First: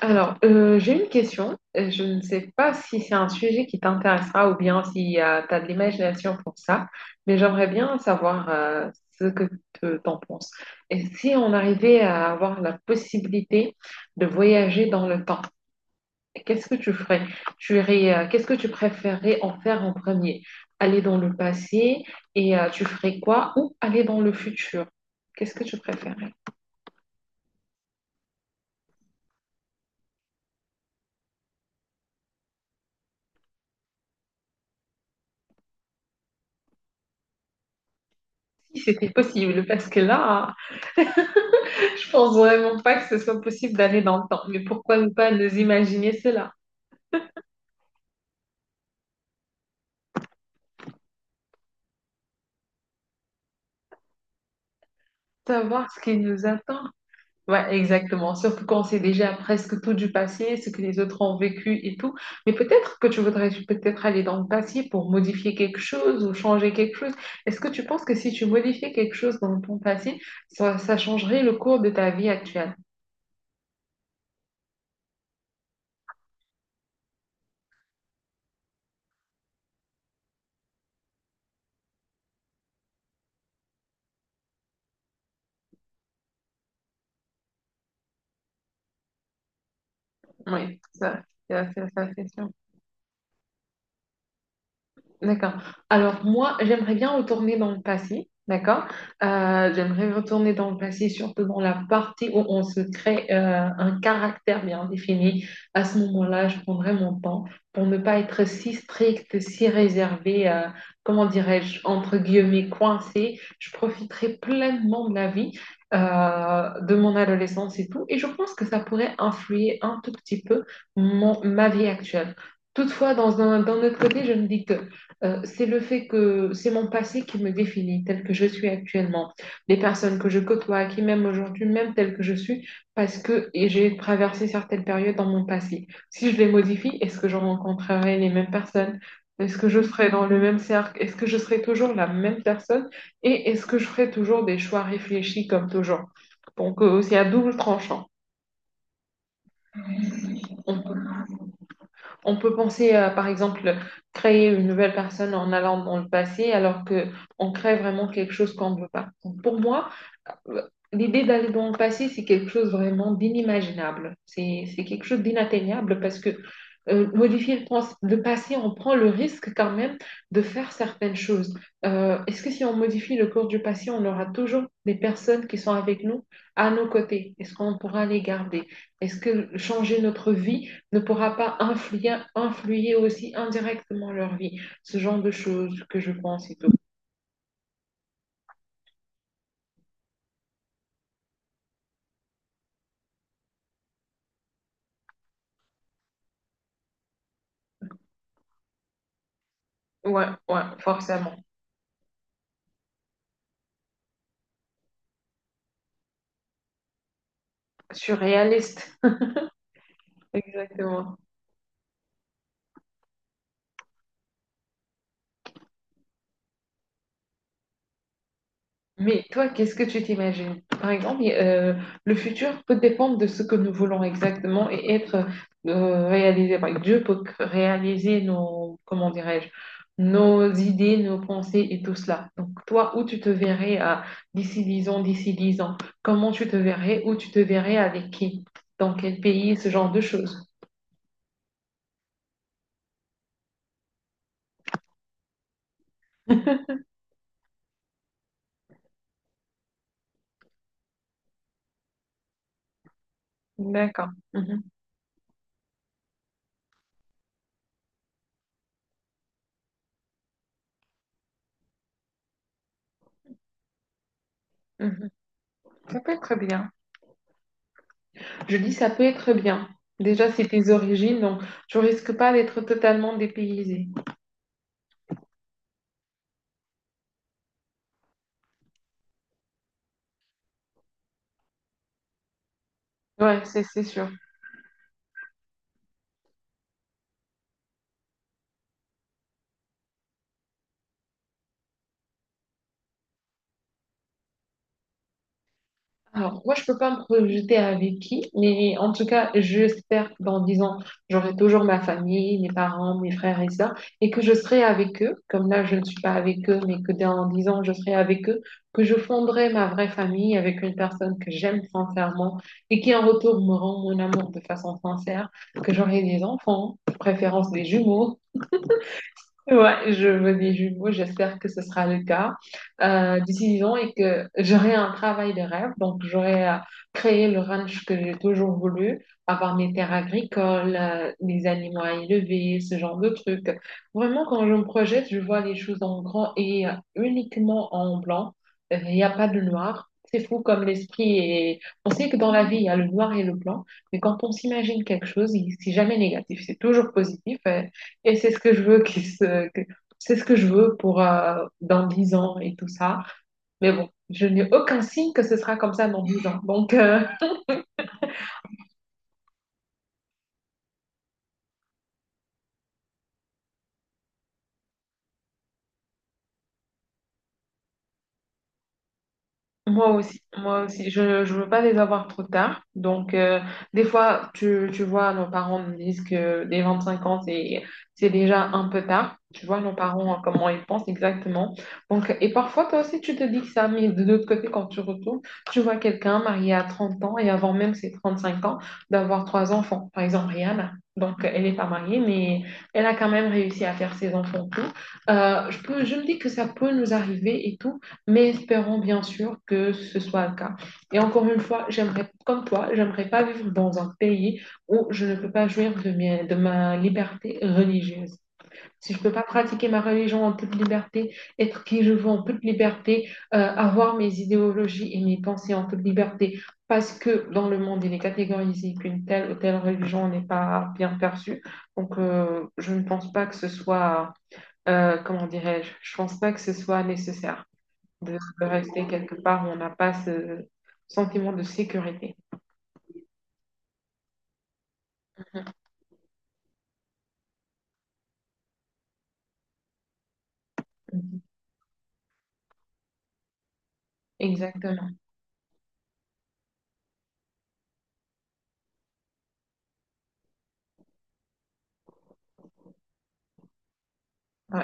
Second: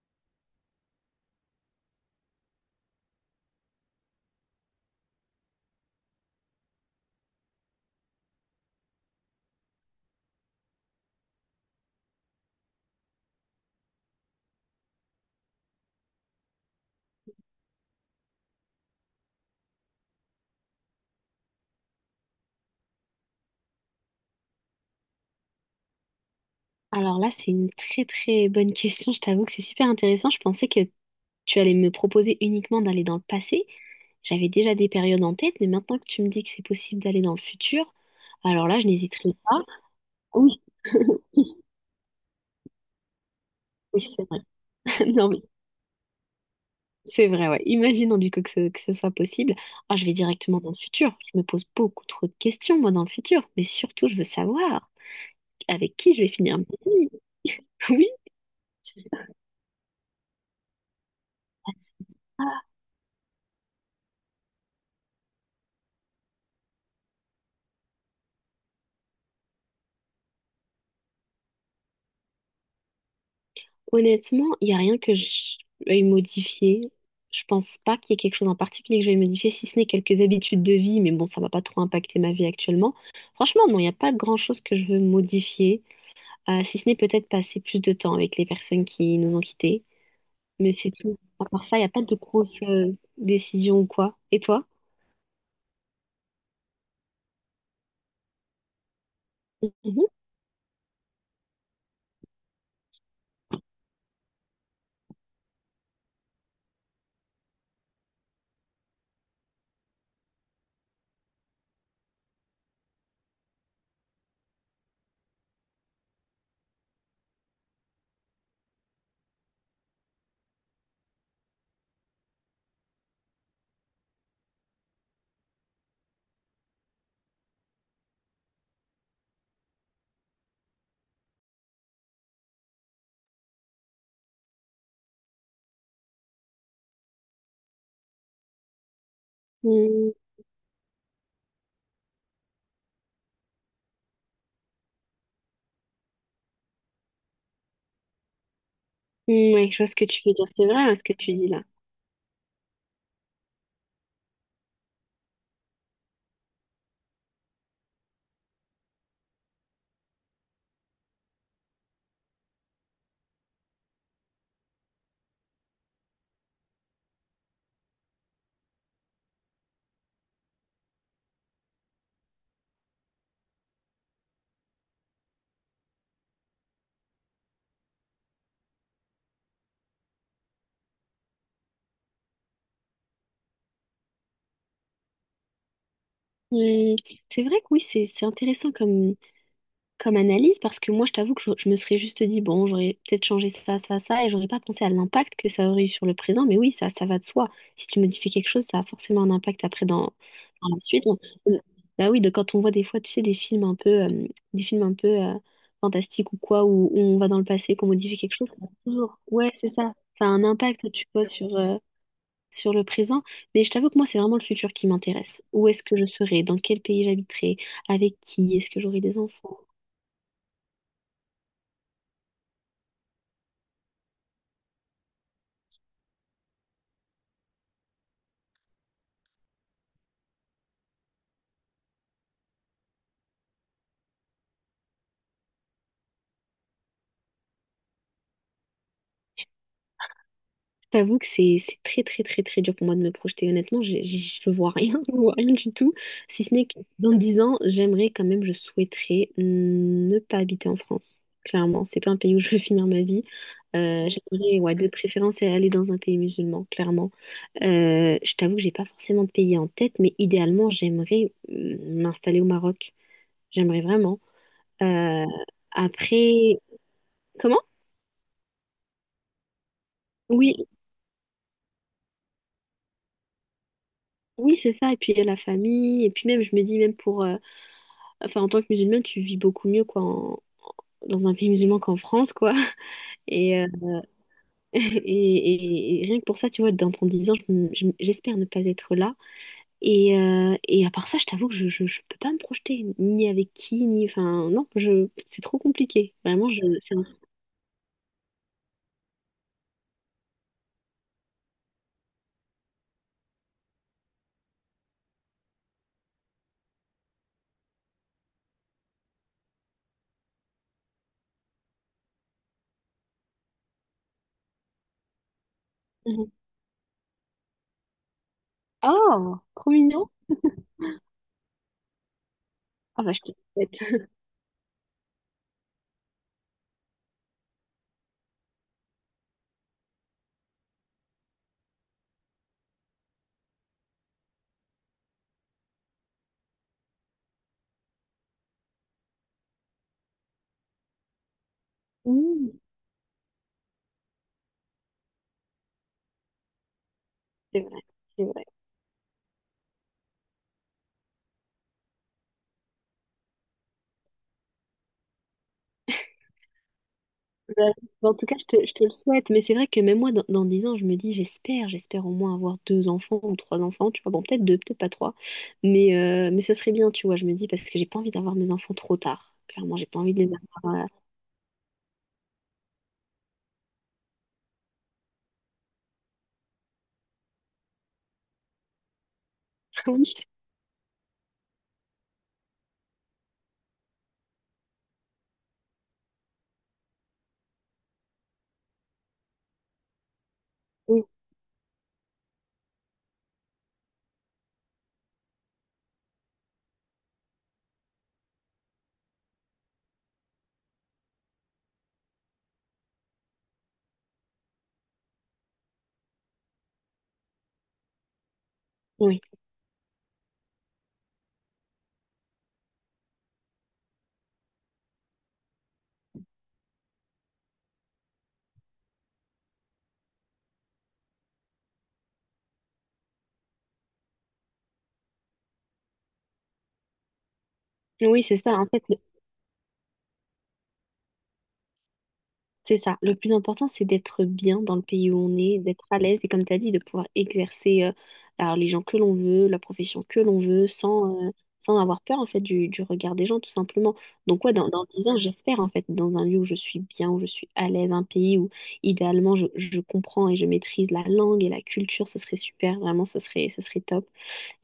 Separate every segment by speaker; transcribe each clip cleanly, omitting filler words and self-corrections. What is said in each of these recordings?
Speaker 1: Alors, j'ai une question. Je ne sais pas si c'est un sujet qui t'intéressera ou bien si tu as de l'imagination pour ça, mais j'aimerais bien savoir ce que tu t'en penses. Et si on arrivait à avoir la possibilité de voyager dans le temps, qu'est-ce que tu ferais? Tu irais, qu'est-ce que tu préférerais en faire en premier? Aller dans le passé et tu ferais quoi? Ou aller dans le futur? Qu'est-ce que tu préférerais?
Speaker 2: Alors là, c'est une très très bonne question. Je t'avoue que c'est super intéressant. Je pensais que tu allais me proposer uniquement d'aller dans le passé. J'avais déjà des périodes en tête, mais maintenant que tu me dis que c'est possible d'aller dans le futur, alors là,
Speaker 1: Si
Speaker 2: je
Speaker 1: c'était
Speaker 2: n'hésiterai
Speaker 1: possible,
Speaker 2: pas.
Speaker 1: parce que là,
Speaker 2: Oui,
Speaker 1: je pense vraiment pas que ce soit possible d'aller
Speaker 2: oui,
Speaker 1: dans le
Speaker 2: c'est vrai.
Speaker 1: temps, mais pourquoi ne
Speaker 2: Non,
Speaker 1: pas
Speaker 2: mais
Speaker 1: nous imaginer cela?
Speaker 2: c'est vrai, ouais. Imaginons du coup que ce soit possible. Ah, je vais directement dans le futur. Je me pose beaucoup trop de questions, moi, dans le futur. Mais surtout, je veux savoir
Speaker 1: Savoir
Speaker 2: avec
Speaker 1: ce
Speaker 2: qui
Speaker 1: qui
Speaker 2: je vais
Speaker 1: nous
Speaker 2: finir ma
Speaker 1: attend.
Speaker 2: vie.
Speaker 1: Ouais,
Speaker 2: Oui,
Speaker 1: exactement. Surtout quand on sait déjà presque tout du passé, ce que les autres ont
Speaker 2: ah,
Speaker 1: vécu et
Speaker 2: c'est
Speaker 1: tout.
Speaker 2: ça.
Speaker 1: Mais peut-être que tu voudrais peut-être aller dans le passé pour modifier quelque chose ou changer quelque chose. Est-ce que tu penses que si tu modifiais quelque chose dans ton passé, ça changerait le cours de ta vie actuelle?
Speaker 2: Honnêtement, il n'y a rien que je veuille modifier. Je pense pas qu'il y ait quelque chose en particulier que je veuille modifier, si ce n'est quelques habitudes de vie, mais bon, ça va pas trop impacter ma vie actuellement. Franchement, non, il n'y a pas grand-chose que je veux modifier, si ce n'est peut-être passer plus de temps avec les personnes qui nous ont quittés. Mais
Speaker 1: Oui,
Speaker 2: c'est tout.
Speaker 1: ça,
Speaker 2: À part
Speaker 1: ça,
Speaker 2: ça, il n'y
Speaker 1: ça,
Speaker 2: a pas
Speaker 1: ça,
Speaker 2: de
Speaker 1: c'est sûr.
Speaker 2: grosses décisions ou quoi. Et toi?
Speaker 1: D'accord. Alors moi, j'aimerais bien retourner dans le passé, d'accord?
Speaker 2: Mhm.
Speaker 1: J'aimerais retourner dans le passé, surtout dans la partie où on se crée un caractère bien défini. À ce moment-là, je prendrais mon temps pour ne pas être si stricte, si réservée, comment dirais-je, entre guillemets, coincée. Je profiterai pleinement de la vie, de mon adolescence et tout. Et je pense que ça pourrait influer un tout petit peu mon, ma vie actuelle. Toutefois, dans un, d'un autre côté, je me dis que c'est le fait que c'est mon passé qui me définit tel que je suis actuellement. Les personnes que je côtoie, qui m'aiment aujourd'hui, même tel que je suis, parce que et j'ai traversé certaines périodes dans mon passé. Si je les modifie, est-ce que je rencontrerai les mêmes personnes? Est-ce que je serai
Speaker 2: Mm,
Speaker 1: dans le même cercle? Est-ce que je serai toujours la même personne? Et est-ce que je ferai toujours des choix réfléchis comme toujours? Donc, c'est à double tranchant.
Speaker 2: mm, ouais, je vois ce que tu veux dire. C'est vrai,
Speaker 1: On peut
Speaker 2: hein, ce que tu dis là.
Speaker 1: On peut penser à, par exemple, créer une nouvelle personne en allant dans le passé, alors que on crée vraiment quelque chose qu'on ne veut pas. Donc, pour moi, euh, l'idée d'aller dans le passé, c'est quelque chose vraiment d'inimaginable. C'est quelque chose d'inatteignable parce que modifier le passé, on prend le risque quand même de faire certaines choses. Est-ce que si on modifie le cours du passé, on aura toujours des personnes qui sont avec nous à nos côtés? Est-ce qu'on pourra les garder? Est-ce que changer notre vie ne pourra pas influer aussi indirectement leur vie. Ce genre de choses que je pense et tout.
Speaker 2: Mm, c'est vrai que oui, c'est intéressant comme analyse parce que moi, je t'avoue que je me serais juste dit, bon, j'aurais peut-être changé ça, ça, ça, et j'aurais pas pensé à l'impact que ça aurait eu sur le présent, mais oui, ça va de soi. Si tu modifies quelque chose, ça a forcément un impact après dans,
Speaker 1: Ouais, ouais,
Speaker 2: dans la suite.
Speaker 1: forcément.
Speaker 2: On- Bah oui, quand on voit des fois, tu sais, des films un peu fantastiques ou quoi, où on va dans le passé, qu'on modifie quelque chose, ça a
Speaker 1: Surréaliste.
Speaker 2: toujours. Ouais, c'est ça. Ça a un impact, tu
Speaker 1: Exactement.
Speaker 2: vois, sur le présent. Mais je t'avoue que moi, c'est vraiment le futur qui m'intéresse. Où est-ce que je serai? Dans quel pays j'habiterai? Avec qui? Est-ce que j'aurai des
Speaker 1: Mais toi,
Speaker 2: enfants?
Speaker 1: qu'est-ce que tu t'imagines? Par exemple, le futur peut dépendre de ce que nous voulons exactement et être réalisé. Par exemple, Dieu peut réaliser nos, comment dirais-je, nos idées, nos pensées et tout cela. Donc, toi, où tu te verrais à d'ici 10 ans, d'ici 10 ans? Comment tu te verrais? Où tu te verrais avec qui? Dans quel pays? Ce genre de choses.
Speaker 2: T'avoue que c'est très très très très dur pour moi de me projeter. Honnêtement, je vois rien, je vois rien du tout. Si ce n'est que dans 10 ans, j'aimerais quand même, je souhaiterais ne pas habiter en France. Clairement, c'est pas un pays où je veux finir ma vie.
Speaker 1: D'accord.
Speaker 2: J'aimerais,
Speaker 1: Mhm,
Speaker 2: ouais, de préférence aller dans un pays musulman, clairement. Je t'avoue que j'ai pas forcément de pays en tête, mais idéalement, j'aimerais m'installer au Maroc. J'aimerais vraiment.
Speaker 1: mhm.
Speaker 2: Euh,
Speaker 1: Ça peut être
Speaker 2: Après,
Speaker 1: bien.
Speaker 2: comment?
Speaker 1: Je dis ça peut être bien. Déjà, c'est
Speaker 2: Oui,
Speaker 1: tes origines, donc tu risques pas d'être totalement dépaysé.
Speaker 2: oui, c'est ça. Et puis il y a la famille. Et puis même, je me dis même enfin, en tant que musulmane, tu vis beaucoup mieux quoi, dans un pays musulman qu'en France, quoi.
Speaker 1: Ouais,
Speaker 2: Et,
Speaker 1: c'est
Speaker 2: euh,
Speaker 1: c'est sûr.
Speaker 2: et, et rien que pour ça, tu vois, dans 10 ans, j'espère ne pas être là. Et à part ça, je t'avoue que je peux pas me projeter, ni avec qui, ni... Enfin, non, c'est trop compliqué.
Speaker 1: Alors,
Speaker 2: Vraiment,
Speaker 1: moi, je peux pas
Speaker 2: c'est
Speaker 1: me
Speaker 2: un-
Speaker 1: projeter avec qui, mais en tout cas, j'espère que dans 10 ans, j'aurai toujours ma famille, mes parents, mes frères et sœurs, et que je serai avec eux, comme là, je ne suis pas avec eux, mais que dans 10 ans, je serai avec eux, que je fonderai ma vraie famille avec une personne que j'aime sincèrement et qui, en retour, me rend mon amour de façon sincère, que j'aurai des
Speaker 2: Mhm.
Speaker 1: enfants, de préférence des jumeaux.
Speaker 2: Oh, trop
Speaker 1: Ouais, je
Speaker 2: mignon.
Speaker 1: me dis du mot, j'espère que ce sera le cas
Speaker 2: Ah bah, je te le
Speaker 1: d'ici 10 ans et
Speaker 2: souhaite.
Speaker 1: que j'aurai un travail de rêve. Donc, j'aurai créé le ranch que j'ai toujours voulu, avoir mes terres agricoles, mes animaux à élever, ce genre de trucs. Vraiment, quand je me projette, je vois les choses en grand et uniquement en blanc. Il n'y a pas de noir. C'est fou comme l'esprit est. On sait que dans la
Speaker 2: Mmh,
Speaker 1: vie, il y a le noir et le blanc, mais quand on s'imagine quelque chose, c'est jamais négatif, c'est toujours positif.
Speaker 2: c'est
Speaker 1: Euh,
Speaker 2: vrai,
Speaker 1: et
Speaker 2: c'est
Speaker 1: c'est ce
Speaker 2: vrai.
Speaker 1: que je veux. C'est ce que je veux pour dans 10 ans et tout ça. Mais bon, je n'ai aucun signe que ce sera comme ça dans 10 ans. Donc.
Speaker 2: Ouais. En tout cas, je te le souhaite. Mais c'est vrai que même moi, dans 10 ans, je me dis, j'espère au moins avoir deux enfants ou trois enfants, tu vois. Bon, peut-être deux, peut-être pas trois. Mais ça serait bien, tu vois, je me dis, parce que j'ai pas envie d'avoir mes enfants trop tard. Clairement, j'ai
Speaker 1: Moi
Speaker 2: pas envie de
Speaker 1: aussi,
Speaker 2: les
Speaker 1: moi
Speaker 2: avoir.
Speaker 1: aussi. Je ne veux pas les avoir trop tard. Donc, des fois, tu vois, nos parents nous disent que dès 25 ans, c'est déjà un peu tard. Tu vois, nos parents, comment ils pensent exactement. Donc, et parfois, toi aussi, tu te dis que ça, mais de l'autre côté, quand tu retournes, tu vois quelqu'un marié à 30 ans et avant même ses 35 ans, d'avoir trois enfants. Par exemple, Rihanna.
Speaker 2: Oui,
Speaker 1: Donc, elle n'est pas mariée, mais elle a quand même réussi à faire ses enfants tout. Je me dis que ça peut nous arriver et tout. Mais espérons bien sûr que ce soit le cas. Et encore une fois, j'aimerais, comme toi, j'aimerais pas vivre dans un pays où je ne peux pas jouir de ma liberté religieuse. Si je peux
Speaker 2: oui,
Speaker 1: pas pratiquer ma religion en toute liberté, être qui je veux en toute liberté, avoir mes idéologies et mes pensées en toute liberté, parce que dans le monde, il est catégorisé qu'une telle ou telle religion n'est pas bien perçue. Donc, je ne pense pas que ce soit, comment dirais-je, je pense pas que ce soit nécessaire de,
Speaker 2: oui, c'est
Speaker 1: de
Speaker 2: ça. En fait,
Speaker 1: rester quelque part où on n'a pas ce sentiment de sécurité.
Speaker 2: c'est ça. Le plus important, c'est d'être bien dans le pays où on est, d'être à l'aise et, comme tu as dit, de pouvoir exercer la religion que l'on veut, la profession que l'on veut,
Speaker 1: Mhm.
Speaker 2: sans avoir peur en fait du regard des gens, tout simplement. Donc, ouais, dans
Speaker 1: Exactement.
Speaker 2: 10 ans, j'espère en fait, dans un lieu où je suis bien, où je suis à l'aise, un pays où idéalement je comprends et je maîtrise la langue et la culture, ce serait super, vraiment, ça serait top.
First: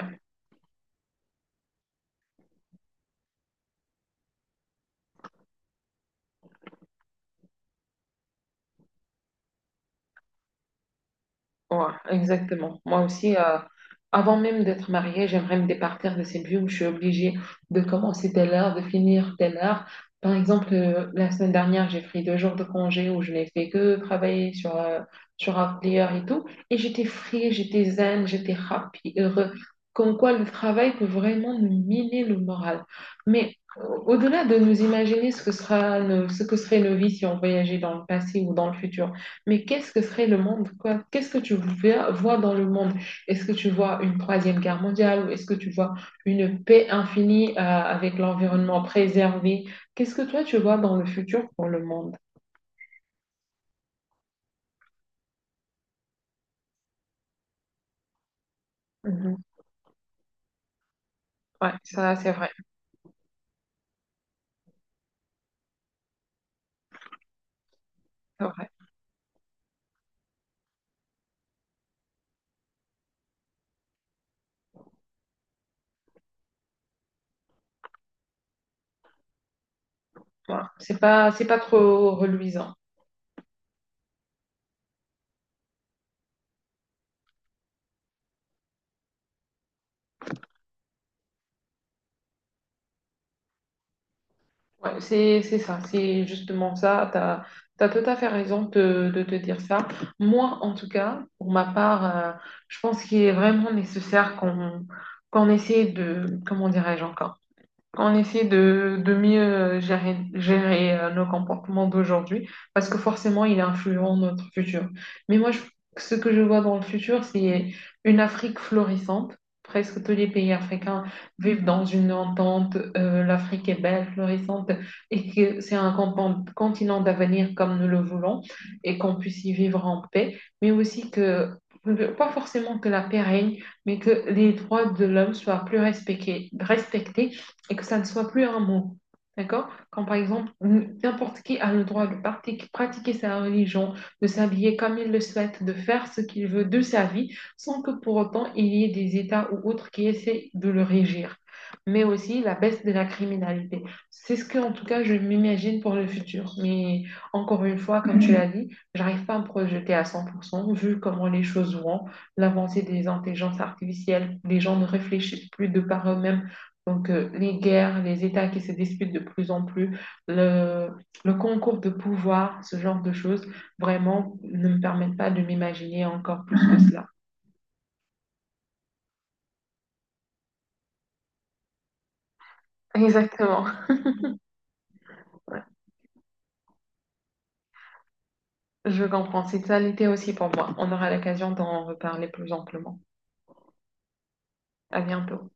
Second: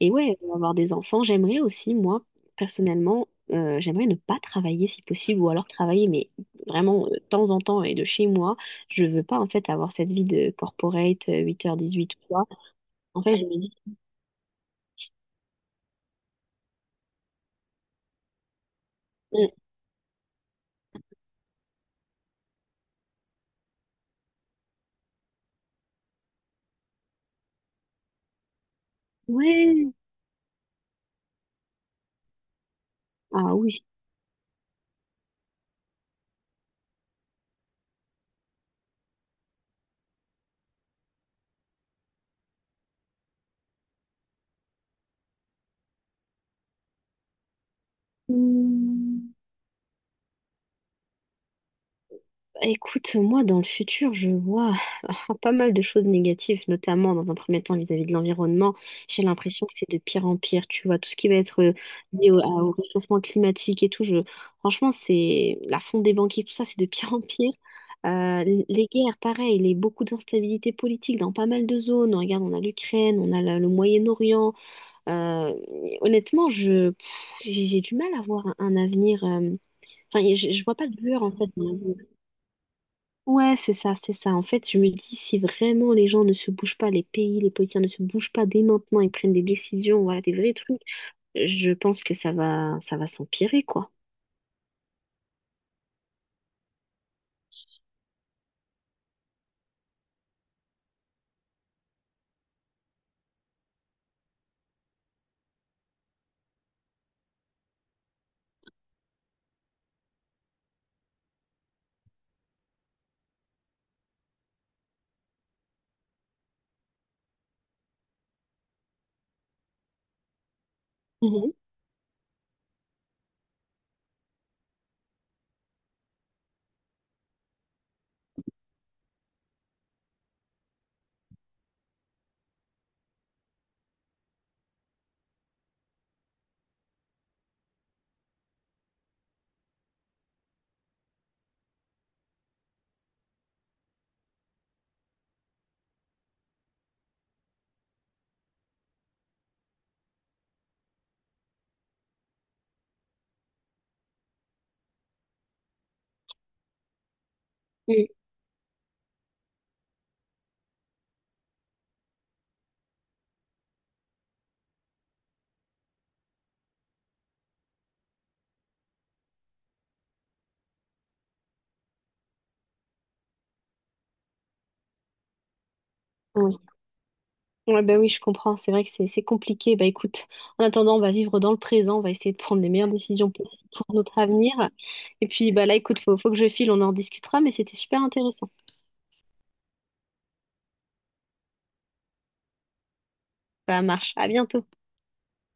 Speaker 2: Et ouais, avoir des enfants, j'aimerais aussi, moi, personnellement, j'aimerais ne pas travailler si possible, ou alors travailler, mais vraiment de temps en temps et de chez moi. Je veux pas, en fait, avoir cette vie de corporate,
Speaker 1: Ouais,
Speaker 2: 8h-18h, quoi.
Speaker 1: exactement. Moi
Speaker 2: En
Speaker 1: aussi,
Speaker 2: fait, je me dis,
Speaker 1: avant même d'être mariée, j'aimerais me départir de cette vie où je suis obligée de commencer telle heure, de finir
Speaker 2: euh,
Speaker 1: telle heure. Par exemple, la semaine dernière, j'ai pris 2 jours de congé où je n'ai fait que travailler sur un player et tout. Et j'étais free, j'étais zen, j'étais happy, heureux.
Speaker 2: ouais,
Speaker 1: Comme quoi, le travail peut vraiment nous miner le moral.
Speaker 2: ah
Speaker 1: Mais
Speaker 2: oui.
Speaker 1: au-delà de nous imaginer ce que serait nos vies si on voyageait dans le passé ou dans le futur, mais qu'est-ce que serait le monde, quoi? Qu'est-ce que tu vois dans le monde? Est-ce que tu vois une troisième guerre mondiale ou est-ce que tu vois une paix infinie, avec l'environnement préservé? Qu'est-ce que toi tu vois dans le futur pour le monde?
Speaker 2: Écoute, moi, dans le futur, je vois pas mal de choses négatives, notamment dans un premier temps vis-à-vis de l'environnement. J'ai
Speaker 1: Mhm.
Speaker 2: l'impression que c'est de pire en pire, tu vois, tout ce qui va être
Speaker 1: Ouais, ça
Speaker 2: lié
Speaker 1: c'est
Speaker 2: au, à-
Speaker 1: vrai,
Speaker 2: au réchauffement climatique et tout. Je... Franchement, c'est la fonte des banquiers, tout ça, c'est de pire en pire. Euh,
Speaker 1: c'est
Speaker 2: l-
Speaker 1: vrai.
Speaker 2: les guerres, pareil, les beaucoup d'instabilité politique dans pas mal de zones. Regarde, on a l'Ukraine, on a le Moyen-Orient. Euh, Honnêtement, j'ai du mal à voir un avenir. Enfin, je
Speaker 1: Voilà.
Speaker 2: vois pas de
Speaker 1: C'est
Speaker 2: lueur
Speaker 1: pas,
Speaker 2: en
Speaker 1: c'est
Speaker 2: fait.
Speaker 1: pas trop reluisant.
Speaker 2: Ouais, c'est ça, c'est ça. En fait, je me dis, si vraiment les gens ne se bougent pas, les pays, les politiciens ne se bougent pas dès maintenant et prennent des décisions, voilà, des vrais trucs, je pense que ça va s'empirer, quoi.
Speaker 1: Ouais, c'est ça, c'est justement ça. Tu as, tout à fait raison de te dire ça. Moi, en tout cas, pour ma part, je pense qu'il est vraiment nécessaire qu'on essaie de, comment dirais-je encore, on essaie de mieux gérer, nos comportements d'aujourd'hui parce que forcément, il influe notre futur. Mais moi, ce que je vois dans le futur, c'est une Afrique florissante. Presque tous les pays africains
Speaker 2: Mhm.
Speaker 1: vivent dans une entente. L'Afrique est belle, florissante et que c'est un continent d'avenir comme nous le voulons et qu'on puisse y vivre en paix, mais aussi que, pas forcément que la paix règne, mais que les droits de l'homme soient plus respectés et que ça ne soit plus un mot. D'accord? Quand par exemple, n'importe qui a le droit de pratiquer sa religion, de s'habiller comme il le souhaite, de faire ce qu'il veut de sa vie, sans que pour autant il y ait des États ou autres qui essaient de le régir. Mais aussi la baisse de la criminalité. C'est ce que, en tout cas, je m'imagine pour le futur. Mais encore une fois,
Speaker 2: Oui.
Speaker 1: comme tu l'as dit, j'arrive pas à me projeter à 100%, vu comment les choses vont, l'avancée des intelligences artificielles, les gens ne réfléchissent plus de par eux-mêmes donc, les guerres, les États qui se disputent de plus en plus, le, le concours de pouvoir, ce genre de choses, vraiment ne me permettent pas de m'imaginer encore
Speaker 2: Ouais.
Speaker 1: plus que cela.
Speaker 2: Ouais, bah oui, je comprends. C'est vrai que c'est compliqué. Bah écoute, en attendant, on va vivre dans le présent. On va essayer de prendre les meilleures décisions possibles
Speaker 1: Exactement.
Speaker 2: pour notre avenir. Et puis,
Speaker 1: Ouais,
Speaker 2: bah là, écoute, faut que je file. On en discutera, mais c'était super intéressant.
Speaker 1: je comprends. C'est ça l'été aussi pour moi. On aura l'occasion d'en reparler plus amplement.
Speaker 2: Ça marche. À bientôt.
Speaker 1: À bientôt.